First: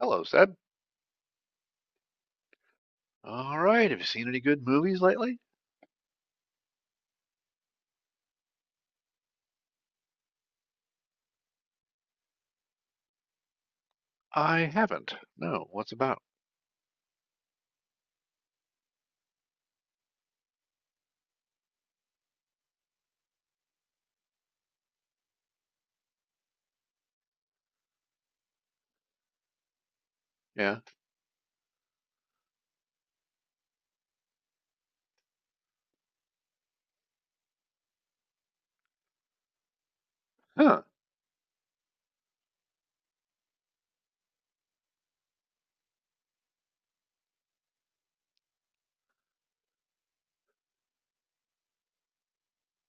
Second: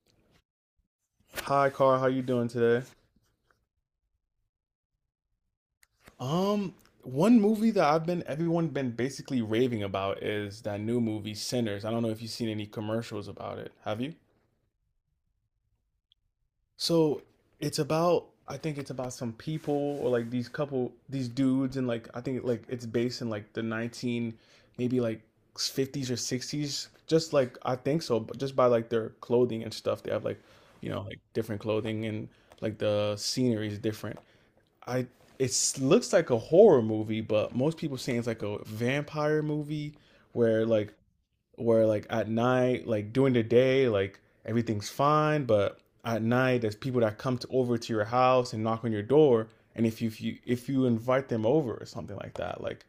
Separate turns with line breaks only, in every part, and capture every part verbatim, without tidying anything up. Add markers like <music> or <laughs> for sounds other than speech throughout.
Hello, Seb.
Hi, Carl. How you doing today?
All right. Have you seen any good movies lately?
Um, One movie that I've been everyone been basically raving about is that new movie Sinners. I don't know if you've seen any commercials about it. Have you?
I haven't. No. What's about?
So it's about, I think it's about some people, or like these couple, these dudes, and like I think like it's based in like the nineteen, maybe like fifties or sixties. Just like I think so, but just by like their clothing and stuff, they have like,
Yeah.
you know, like different clothing, and like the scenery is different. I It looks like a horror movie, but most people saying it's like a vampire movie where
Huh. <laughs>
like, where like at night, like during the day, like everything's fine, but at night there's people that come to, over to your house and knock on your door, and if you if you, if you invite them over or something like that, like,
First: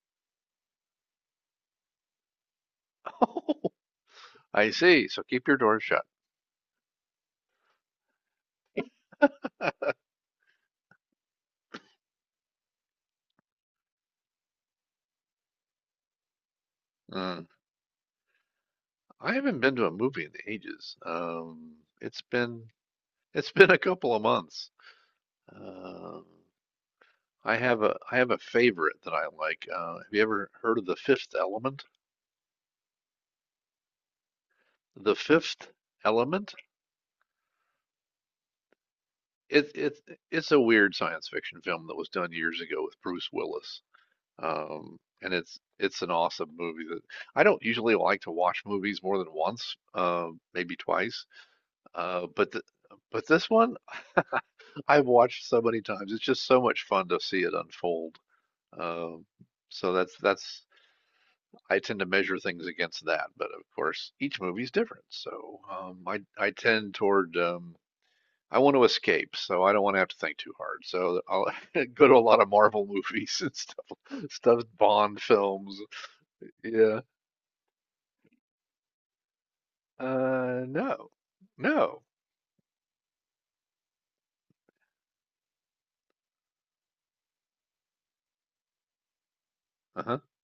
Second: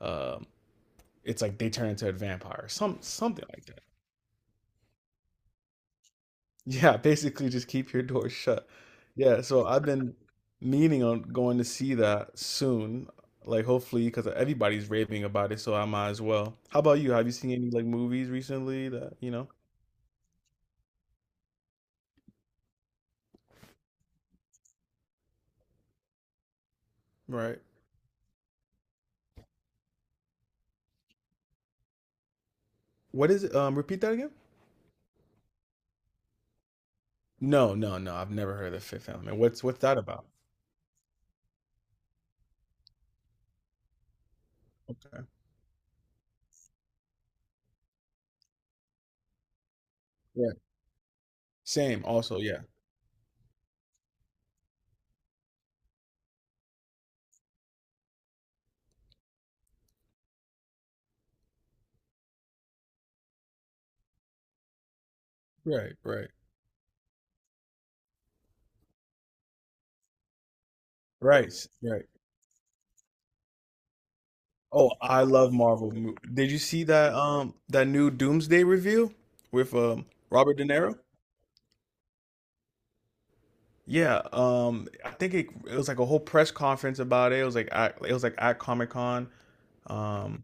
um, it's like they turn into a vampire, some something like.
Oh, I see. So keep your doors shut.
Yeah, basically just keep your door shut. Yeah, so I've been meaning on going to see that soon. Like hopefully, because everybody's raving about it, so I might as well. How about you? Have you
Mm.
seen any like movies recently that, you
I
know?
haven't been to a movie in ages. Um, it's been it's <laughs> been a couple of months. Um, I
Right.
have a I have a favorite that I like. Uh, have you ever heard of The Fifth Element?
What is it? Um, repeat that again?
The Fifth Element?
No, no, no. I've never heard of Fifth Element. What's
It,
what's that
it,
about?
it's a weird science fiction film that was done years ago with Bruce Willis. Um,
Okay.
and it's it's an awesome movie that I don't usually like to watch movies more than once, uh,
Yeah.
maybe twice.
Same,
Uh,
also,
but
yeah.
th but this one I've watched so many times. It's just so much fun to see it unfold. Um, so that's that's I tend to measure things against that. But of course, each movie's different. So
Right,
um, I
right.
I tend toward um, I want to escape, so I don't want to have to think too hard. So I'll
Right, s-
<laughs>
right.
go to a lot of Marvel <laughs> movies and stuff, stuff
Oh,
Bond
I love
films.
Marvel. mo- Did you see
Yeah.
that um that new Doomsday review with um Robert
Uh,
De Niro?
no. No.
Yeah, um, I think it, it was like a whole press conference about it. It was like at, it was like at Comic Con.
Uh-huh.
Um,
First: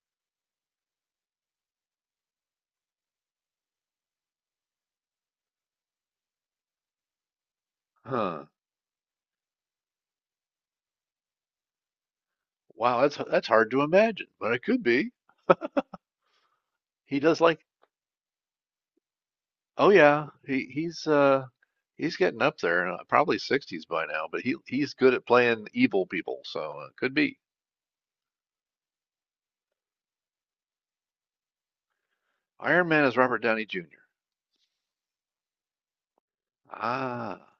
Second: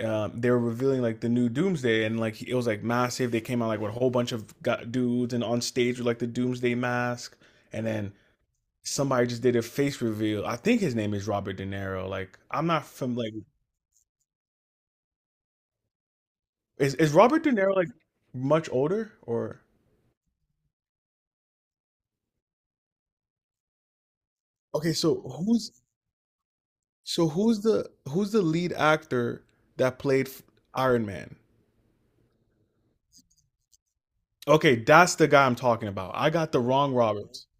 um, they were revealing like the new Doomsday, and like it was like massive. They came out like with a whole bunch of gu dudes, and on stage with like the Doomsday mask, and then
Huh.
somebody just did a face reveal. I think his name is Robert De Niro. Like I'm not
Wow,
from
that's
like,
that's hard to imagine, but it could be.
is is
He does
Robert De
like,
Niro like much older or,
oh yeah, he he's uh he's getting up there, uh, probably sixties by now, but he
okay?
he's good
So
at playing
who's
evil people, so uh, could
so
be.
who's the who's the lead actor that played Iron Man?
Iron Man is Robert Downey Junior
Okay, that's the guy I'm talking about. I got the wrong Roberts.
Ah,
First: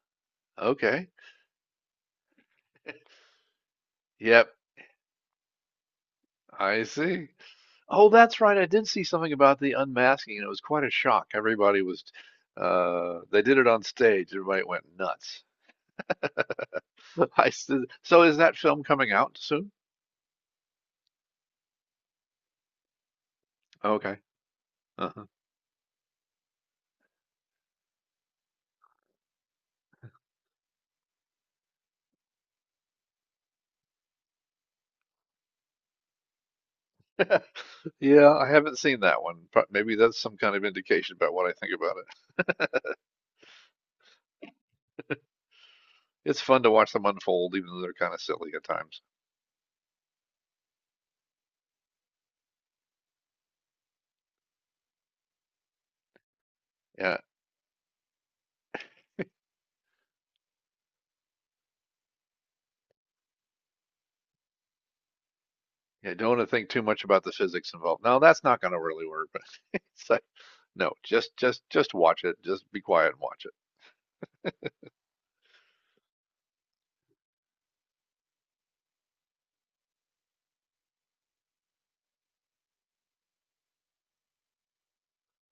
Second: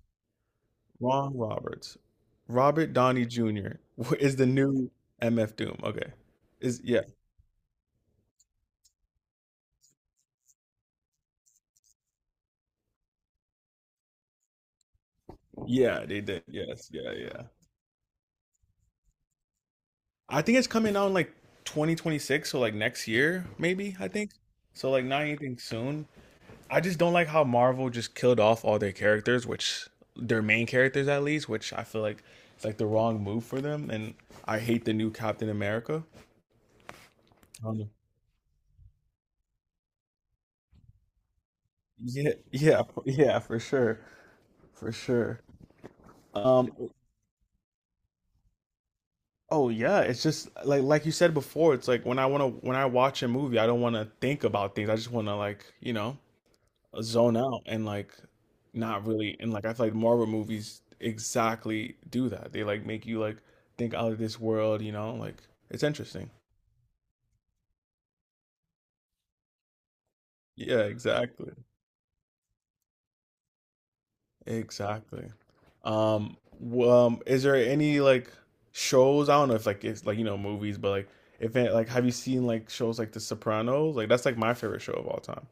okay.
Wrong Roberts. Robert
<laughs>
Downey junior <laughs> is the
Yep,
new M F Doom. Okay. Is,
I
yeah.
see. Oh, that's right. I did see something about the unmasking, and it was quite a shock. Everybody was, uh, they did it on stage. Everybody went nuts.
Yeah, they did. Yes. Yeah, yeah.
I s- so is that film coming out soon?
I think it's coming out in like twenty twenty-six, so like next year, maybe, I
Okay.
think. So like not
Uh-huh.
anything soon. I just don't like how Marvel just killed off all their characters, which their main characters at least, which I feel like it's like the wrong move for them. And I hate the new Captain America.
<laughs> Yeah, I haven't seen that one. Maybe that's some kind of indication about what I think about
Yeah, yeah,
it.
f-
<laughs>
yeah, for sure, for sure.
It's fun to
Um,
watch them unfold, even though they're kind of silly at times.
oh yeah, it's just like like you said before, it's like when I wanna when I watch a movie, I don't wanna think about things. I just wanna like, you know,
Yeah,
zone out and like not really and like I feel like Marvel movies exactly do that. They like make you like think out of this world, you know, like it's
yeah.
interesting.
Don't want to think too much about the physics involved. No, that's not going to really work. But <laughs> it's like,
Yeah,
no, just
exactly.
just just watch it. Just be quiet and watch it.
Exactly. Um, w- um, is there any like shows? I don't know if like it's like you know movies, but like if it, like have you seen like shows like The Sopranos? Like that's like my favorite show of all time.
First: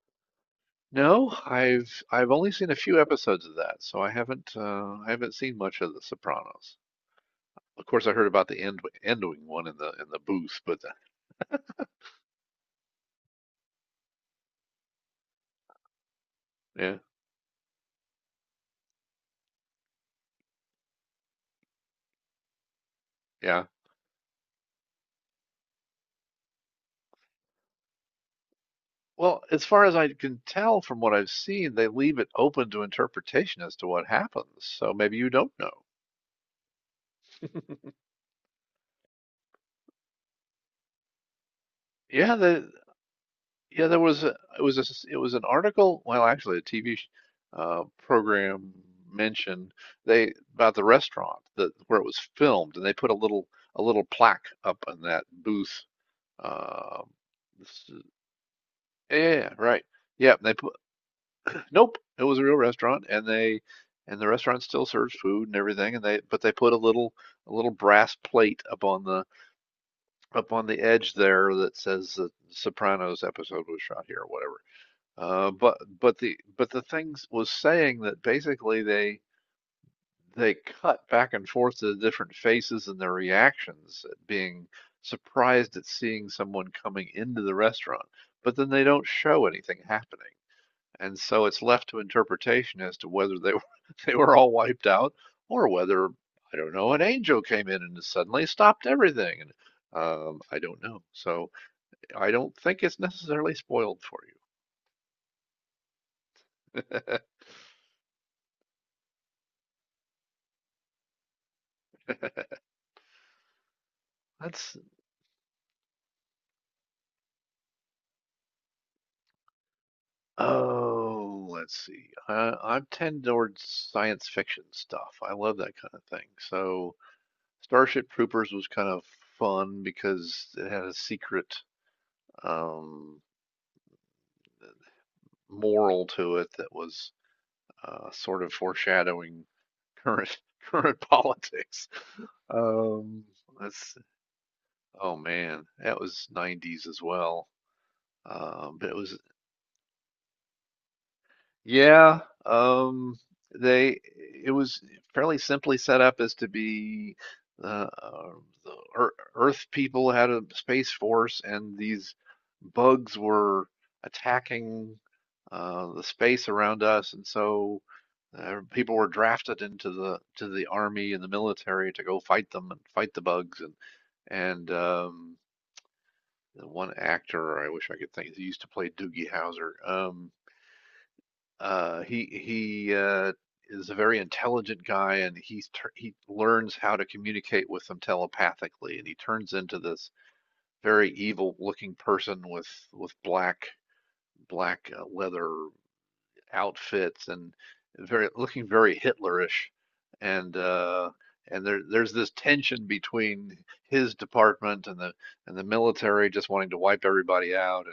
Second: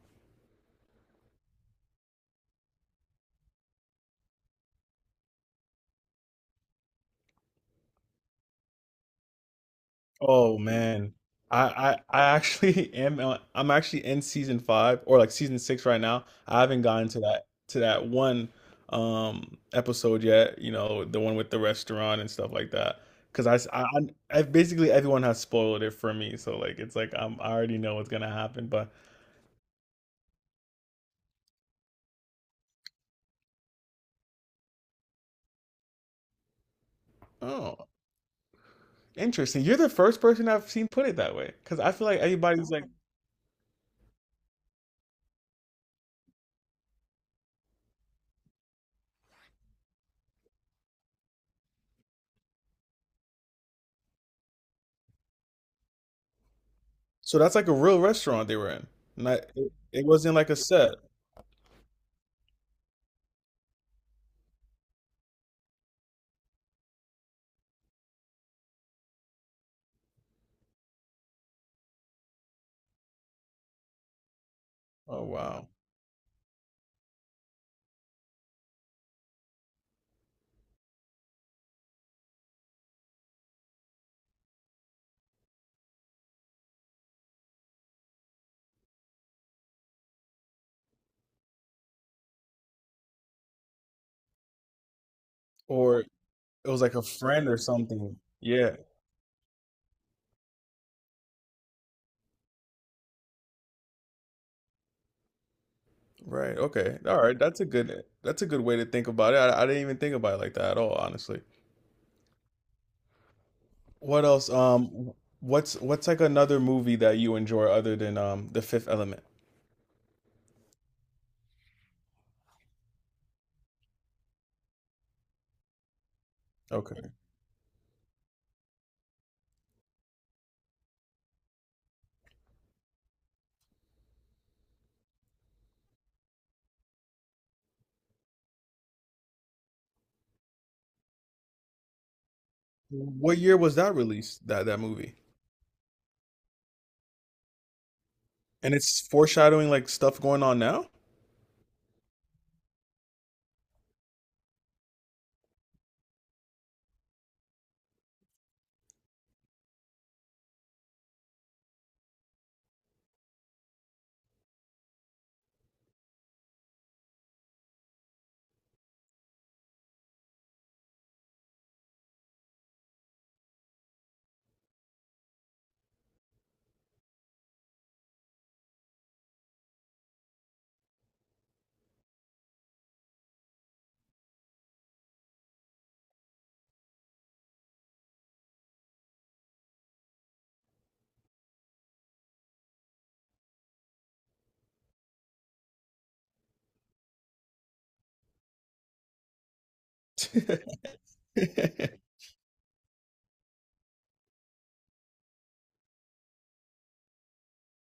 No, I've I've only seen a few episodes of that, so I haven't uh, I haven't seen much of The Sopranos. Of course, I heard about the end ending one in the in the
Oh
booth, but
man, I I, I actually <laughs> am uh, I'm actually in season five or like season six right now. I haven't
yeah,
gotten to that to that one um episode yet. You know, the one with the restaurant and stuff like that. Because I,
yeah.
s- I, I- I- basically everyone has spoiled it for me, so like it's like I'm, I already know what's gonna happen. But
Well, as far as I can tell from what I've seen, they leave it open to interpretation as to what happens. So maybe you don't know.
oh,
<laughs>
interesting. You're the first person I've seen put it that way. Because I feel like
yeah, the
everybody's like,
yeah, there was a, it was a, s- it was an article, well, actually a T V sh- uh, program mentioned they about the restaurant that where it was filmed, and they put a little a little plaque up in that booth. Um,
so that's like a
this
real
is-
restaurant they were in. Not
yeah,
it,
right.
it
Yeah,
wasn't like
they
a
put
set.
Nope, it was a real restaurant, and they and the restaurant still serves food and everything, and they but they put a little a little brass plate up on the up on the edge there that says the Sopranos episode was shot here or whatever.
Oh
Uh,
wow.
but but the but the things was saying that basically they they cut back and forth to the different faces and their reactions at being surprised at seeing someone coming into the restaurant, but then they don't show anything happening. And so it's left to interpretation as to whether they <laughs> were, they were all wiped out or
Or, it
whether, I don't
was
know,
like a
an angel
friend or
came in and
something.
suddenly
Yeah.
stopped everything. And um, I don't know. So I don't think it's necessarily spoiled for
Right. Okay.
you.
All right. That's a good that's a good way to think about it. I, I didn't even think about it like that at all, honestly. What else?
<laughs> Let's,
Um, what's what's like another movie that you enjoy other than um The Fifth Element?
oh, let's see. Uh, I'm tend towards science fiction stuff. I love that kind of thing. So
Okay.
Starship Troopers was kind of fun because it had a secret um, moral to it that was uh, sort of foreshadowing current <laughs> current politics. Um,
What year was that
that's
released, that that
oh
movie?
man, that was nineties as well.
And
Um, but it
it's
was
foreshadowing like stuff going on now?
yeah. Um, they It was fairly simply set up as to be uh, uh, the Earth people had a space force, and these bugs were attacking uh, the space around us, and so Uh, people were drafted into the to the army and the military to go fight them and fight the bugs and and um, one actor I wish I could think he used to play Doogie Howser. Um, uh, he he uh, is a very intelligent guy and he's he learns how to communicate with them telepathically and he turns into this very evil looking person with with black black uh, leather outfits and very looking very Hitlerish. And
<laughs>
uh, and there
Wait,
there's this tension between his department and the and the military just wanting to wipe everybody out.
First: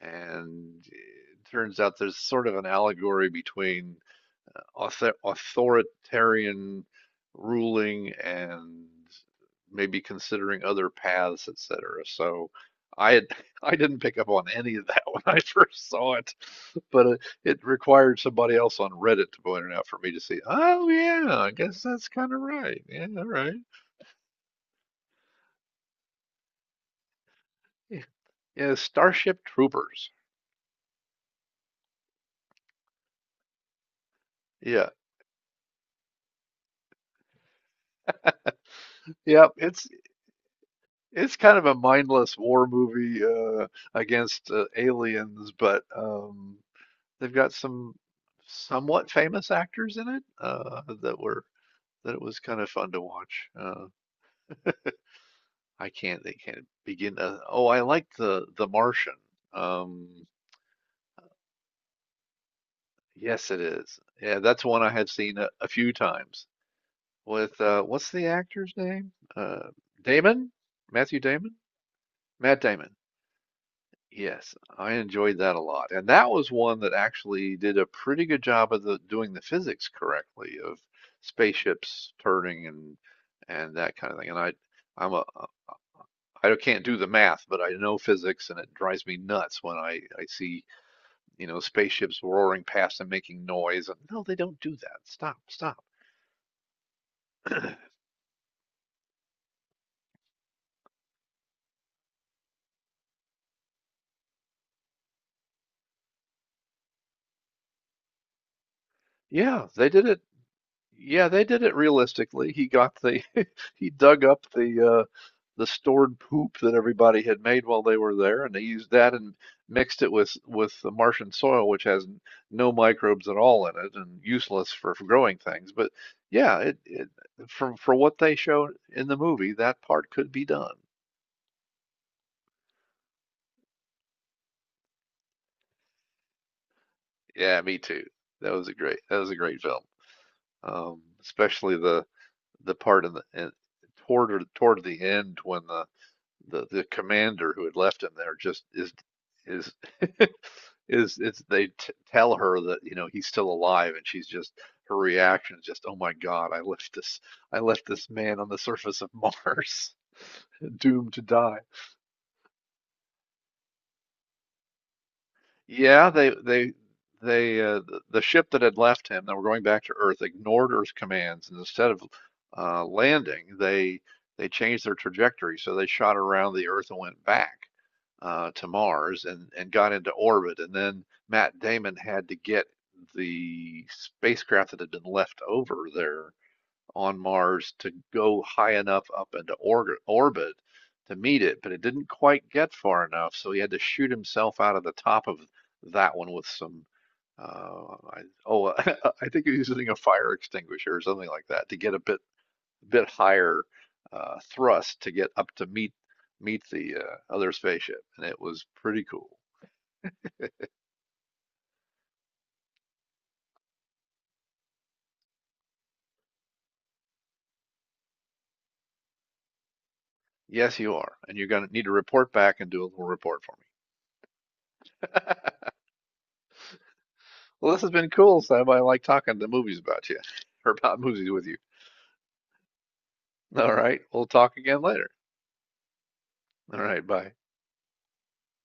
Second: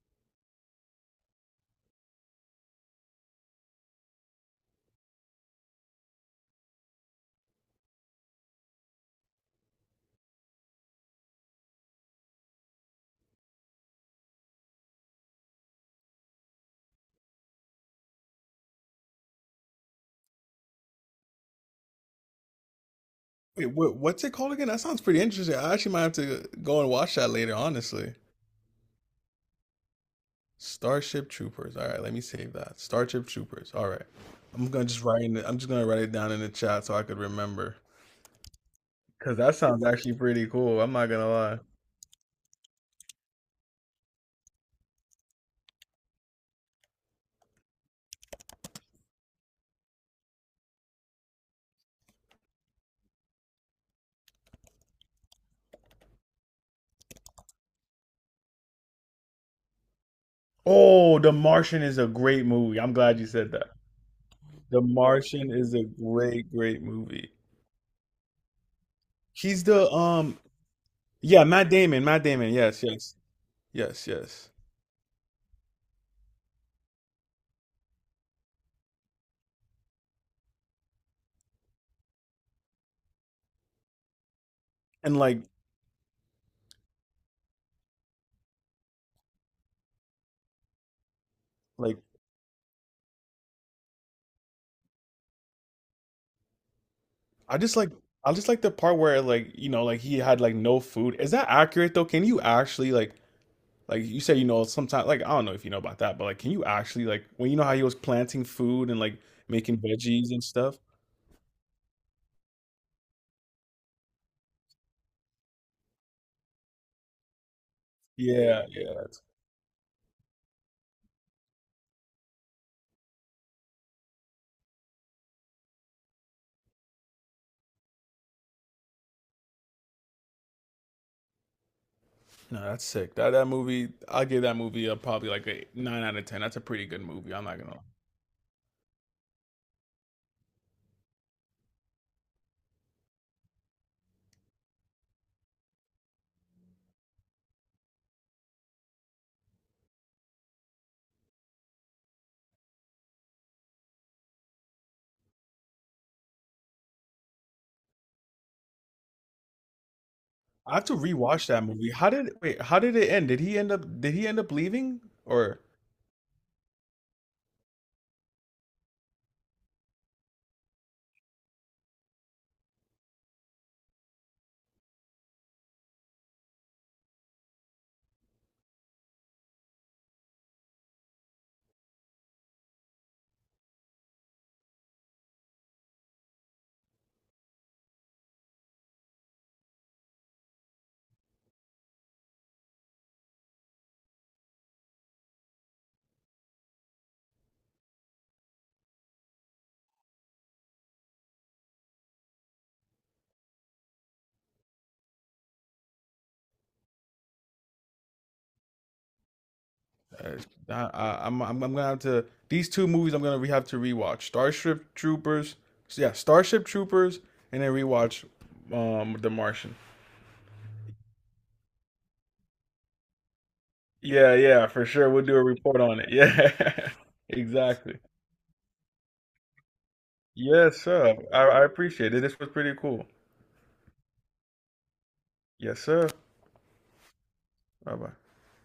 And and It turns out there's sort of an allegory between author- authoritarian ruling and maybe considering other paths, et cetera. So I had, <laughs> I didn't pick up on any of that <laughs> when I first saw it, but it, it required somebody else on Reddit to point it out for me to see. Oh yeah, I guess that's kind of right. Yeah, all right.
what, what's it called again? That sounds pretty interesting. I actually might have to go and watch that later,
Yeah,
honestly.
yeah, Starship Troopers.
Starship Troopers. All right, let me save that. Starship Troopers. All right. I'm gonna
Yeah,
just write in it. I'm just gonna write it down in the chat so I could remember. Cause
yeah.
that sounds
It's
actually pretty cool. I'm not gonna
it's kind
lie.
of a mindless war movie uh, against uh, aliens, but um, they've got some somewhat famous actors in it uh, that were that it was kind of fun to watch. Uh, I can't they can't begin to, oh, I like the The Martian. Um,
Oh, The Martian is a great movie. I'm glad you
yes,
said
it
that.
is. Yeah, that's one
The
I have seen a,
Martian
a
is a
few times
great, great movie.
with uh, what's the actor's name?
He's
Uh,
the um
Damon? Matthew
Yeah,
Damon?
Matt Damon. Matt Damon.
Matt
Yes,
Damon.
yes, yes, yes.
Yes, I enjoyed that a lot. And that was one that actually did a pretty good job of the doing the physics correctly of spaceships turning and and that kind of thing. And I I'm
And
a
like,
uh, I can't do the math, but I know physics and it drives me nuts when I I see, you know,
like
spaceships roaring past and making noise and no, they don't do that. Stop, stop.
I just like
<clears throat>
I just like the part where, like, you know, like he had like no food. Is that accurate though? Can you actually like like you said, you know, sometimes like I don't know if you know about that, but like, can you actually like, when you know how he was planting food and like
Yeah,
making
they did it
veggies and stuff?
Yeah, they did it realistically. He got the <laughs> he dug up the uh the stored poop that everybody had made while they were there, and they
Yeah,
used
yeah.
that and mixed it with with the Martian soil, which has n- no microbes at all in it and useless for, for growing things. But yeah, it, it from for what they showed in the movie, that part could be done.
No, that's sick. That that movie, I'll give that movie a probably like a nine out of ten. That's a pretty good movie. I'm not
Yeah,
gonna
me
lie.
too. That was a great that was a great film. Um, especially the the part in the in, toward toward the end when the the the commander who had left him there just is is <laughs> is it's they t- tell her that you know he's still alive and she's just her reaction is just oh my god I left this I left this man on the surface of Mars
I
<laughs>
have to
doomed to
rewatch
die.
that movie. How did wait? How did it end? Did he end up? Did he end up leaving? Or
Yeah, they they they uh, the ship that had left him that were going back to Earth ignored Earth's commands and instead of uh, landing they they changed their trajectory so they shot around the Earth and went back uh, to Mars and, and got into orbit. And then Matt Damon had to get the spacecraft that had been left over there on Mars to go high enough up into org- orbit to meet it, but it didn't quite get far enough, so he had to shoot himself out of the top of that one with some. Uh, I, oh, <laughs> I think he was using a fire extinguisher or something like that to get a bit a bit higher uh, thrust to get up to meet meet the uh, other spaceship, and it was pretty cool.
uh, I, I, I'm I'm I'm gonna have to these two movies. I'm gonna re- have to rewatch Starship Troopers. Yeah, Starship Troopers, and then rewatch um The Martian.
Yes, you are, and you're gonna need to report back and do a little report for me.
Yeah, yeah, for sure. We'll do a report
<laughs>
on it. Yeah, <laughs>
Well, this has
exactly.
been cool, Sam. I like talking to movies about you <laughs> or
Yes,
about
sir.
movies
I,
with you.
I appreciate it. This was pretty cool.
All right, we'll talk again later.
Yes, sir.
All right, bye.
Bye bye.